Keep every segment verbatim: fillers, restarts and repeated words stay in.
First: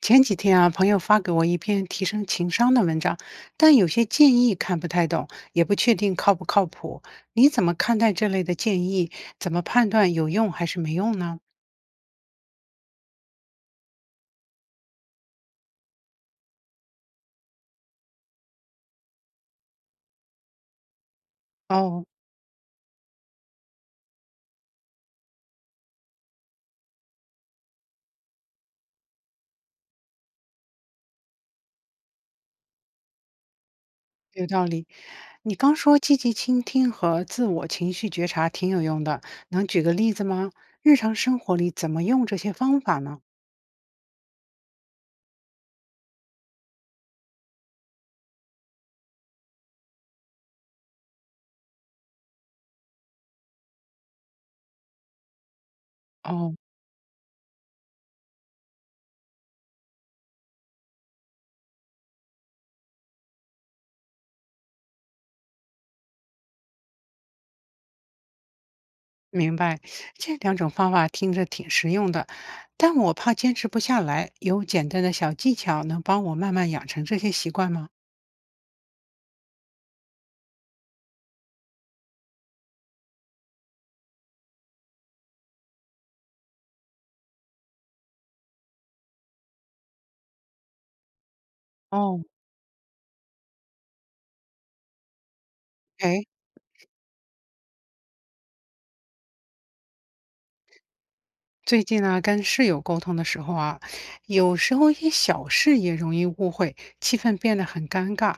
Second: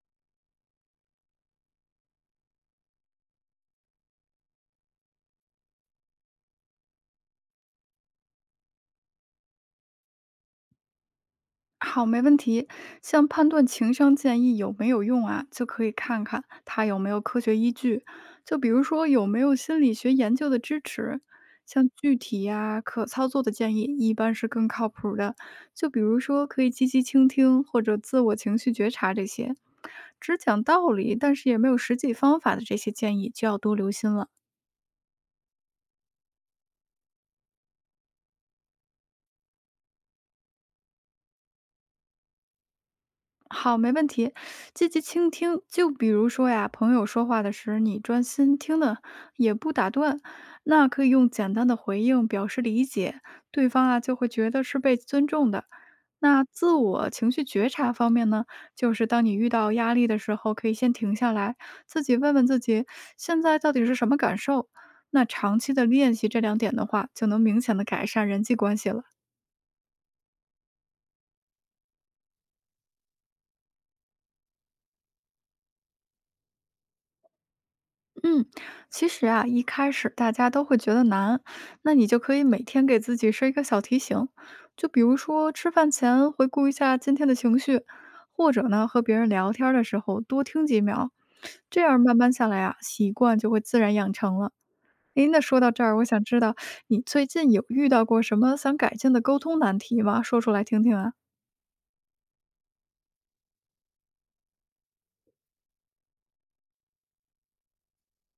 前几天啊，朋友发给我一篇提升情商的文章，但有些建议看不太懂，也不确定靠不靠谱。你怎么看待这类的建议？怎么判断有用还是没用呢？好，没问题。像判断情商建议有没有用啊，就可以看看它有没有科学依据，就比如说有没有心理学研究的支持。像哦，具体呀、可操作的建议，一般是更靠谱的。就比如说，可以积极倾听或者自我情绪觉察这些，只讲道理，但是也没有实际方法的这些建议，就要多留心了。有道理。你刚说积极倾听和自我情绪觉察挺有用的，能举个例子吗？日常生活里怎么用这些方法呢？好，没问题。积极倾听，就比如说呀，朋友说话的时，候，你专心听的，也不打断，那可以用简单的回应表示理解，对方啊就会觉得是被尊重的。那哦，自我情绪觉察方面呢，就是当你遇到压力的时候，可以先停下来，自己问问自己，现在到底是什么感受。那长期的练习这两点的话，就能明显的改善人际关系了。明白，这两种方法听着挺实用的，但我怕坚持不下来。有简单的小技巧能帮我慢慢养成这些习惯吗？嗯，其实啊，一开始大家都会觉得难，那你就可以每天给自己设一个小提醒，就比如说吃饭前回顾一下今天的情绪，或者呢和别人聊天儿的时候多听几秒，这样慢哦，慢下来啊，习惯就会自然养成了。诶，那说到这儿，我想哎，知道你最近有遇到过什么想改进的沟通难题吗？说出来听听啊。最近呢，跟室友沟通的时候啊，有时候一些小事也容易误会，气氛变得很尴尬。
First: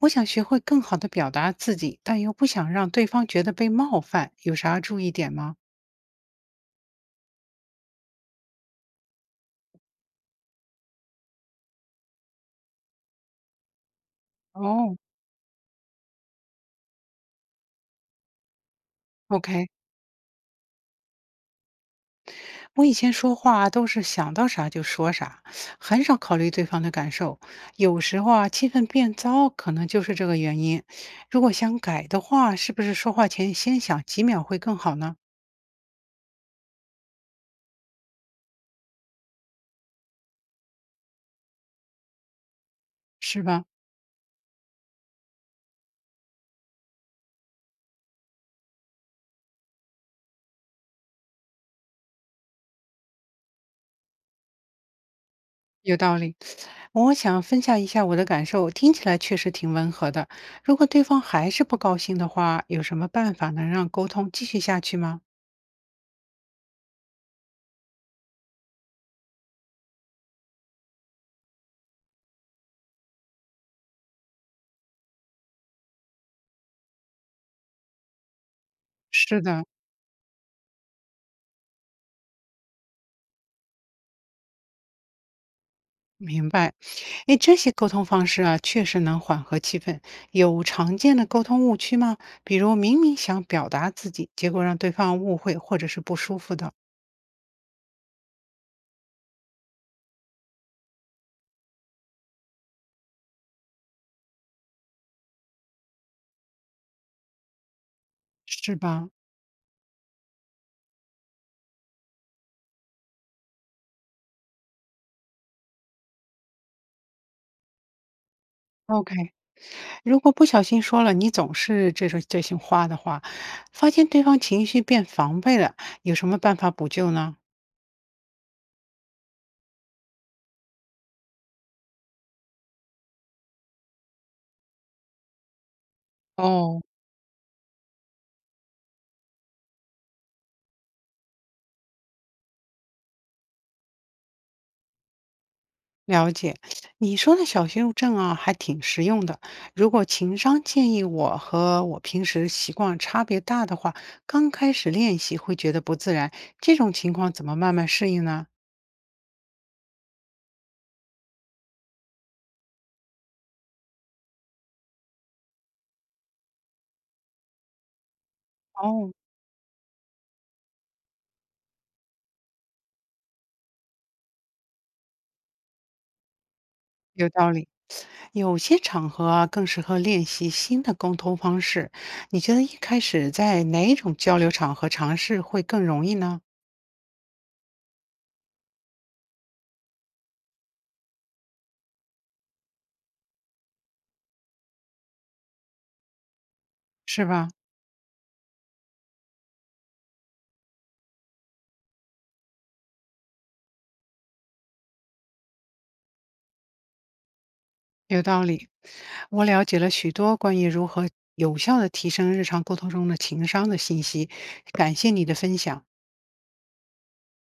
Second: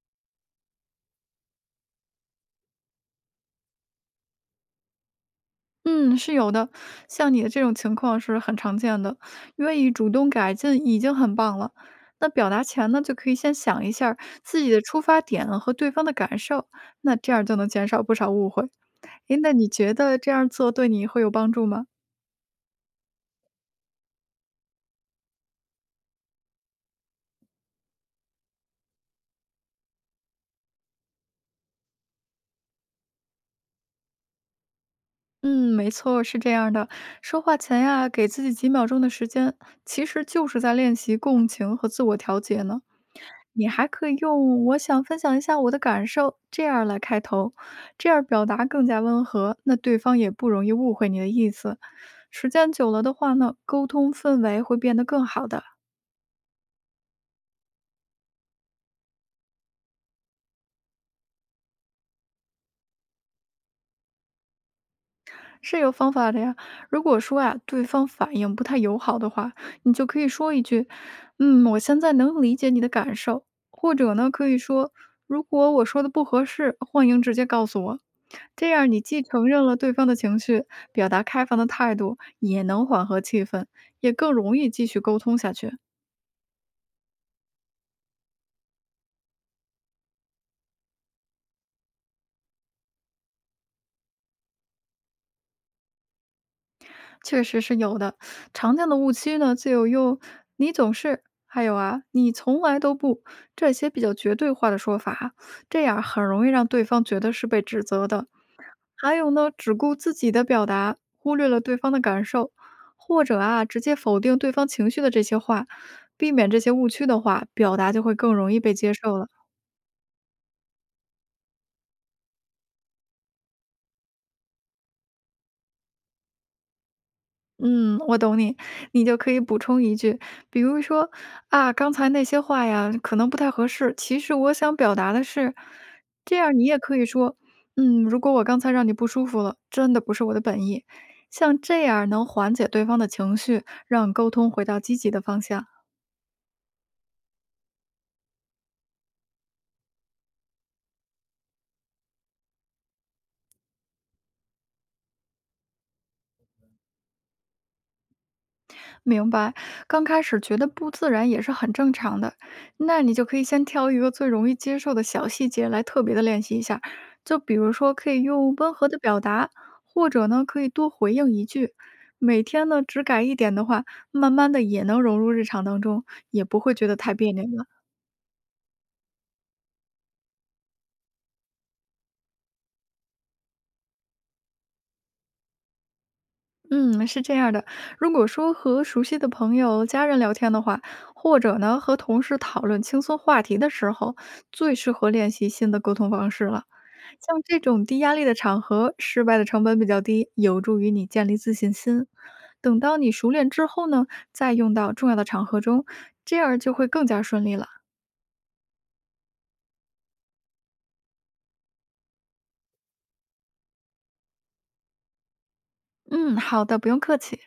我想学会更好的表达自己，但又不想让对方觉得被冒犯，有啥注意点吗？嗯，是有的，像你的这种情况是很常见的。愿意主动改进已经很棒了。那表达前呢，就可以先想一下儿自己的哦，出发点和对方的感受，那这样就能减少不少误会。诶，那？OK，你觉得这样做对你会有帮助吗？我以前说话啊都是想到啥就说啥，很少考虑对方的感受。有时候啊，气氛变糟可能就是这个原因。如果想改的话，是不是说话前先想几秒会更好呢？嗯，没错，是这样的。说话前呀，给自己几秒钟的时间，其实就是在练习共情和自我调节呢。是吧？你还可以用“我想分享一下我的感受”这样来开头，这样表达更加温和，那对方也不容易误会你的意思。时间久了的话呢，沟通氛围会变得更好的。有道理。我想分享一下我的感受，听起来确实挺温和的。如果对方还是不高兴的话，有什么办法能让沟通继续下去吗？是有方法的呀。如果说呀，对方反应不太友好的话，你就可以说一句：“嗯，我现在能理解你的感受。”或者呢，可以说：“如果我说的不合适，欢迎直接告诉我。”这样，你既是承的，认了对方的情绪，表达开放的态度，也能缓和气氛，也更容易继续沟通下去。明白，哎，这些沟通方式啊，确实能缓和气氛。有常见的沟通误区吗？比如明明想表达自己，结果让对方误会或者是不舒服的，确实是有的。常见的误区呢，就有用“你总是”，还有啊“你从来都不”这些比较绝对化的说法，这样很容易让对方觉得是被指责的。是吧还有呢，只顾自己的表达，忽略了对方的感受，或者啊直接否定对方情绪的这些话，避免这些误区的话，表达就会更容易被接？OK，受了。如果不小心说了你总是这种这些话的话，发现对方情绪变防备了，有什么办法补救呢？嗯，我懂你，你就可以补充一句，比如说啊，刚才那些话呀，可能不太合适。其实我想表达的是，这样你也哦，可以说，嗯，如果我刚才让你不舒服了，真的不是我的本意。像这样能缓解对方的情绪，让沟通回到积极的方向。了解，你说的小修正啊，还挺实用的。如果情商建议我和我平时习惯差别大的话，刚开始练习会觉得不自然，这种情况怎么慢慢适应呢？明白，刚开始觉得不自然也是很正常的。那你就可以先挑一个最容易接受的小细节来特别的练习一下，就比如说可以用温和的哦，表达，或者呢可以多回应一句。每天呢只改一点的话，慢慢的也能融入日常当中，也不会觉得太有别扭道了。理。有些场合啊，更适合练习新的沟通方式。你觉得一开始在哪一种交流场合尝试会更容易呢？嗯，是这样的。如果说和熟悉的朋友、家人聊天的话，或者呢和同事讨论轻松话题的时候，最适合练习新的沟通方式了。是像吧？这种低压力的场合，失败的成本比较低，有助于你建立自信心。等到你熟练之后呢，再用到重要的场合中，这样就会更加顺利了。有道理，我了解了许多关于如何有效的提升日常沟通中的情商的信息，感谢你的分享。嗯，好的，不用客气。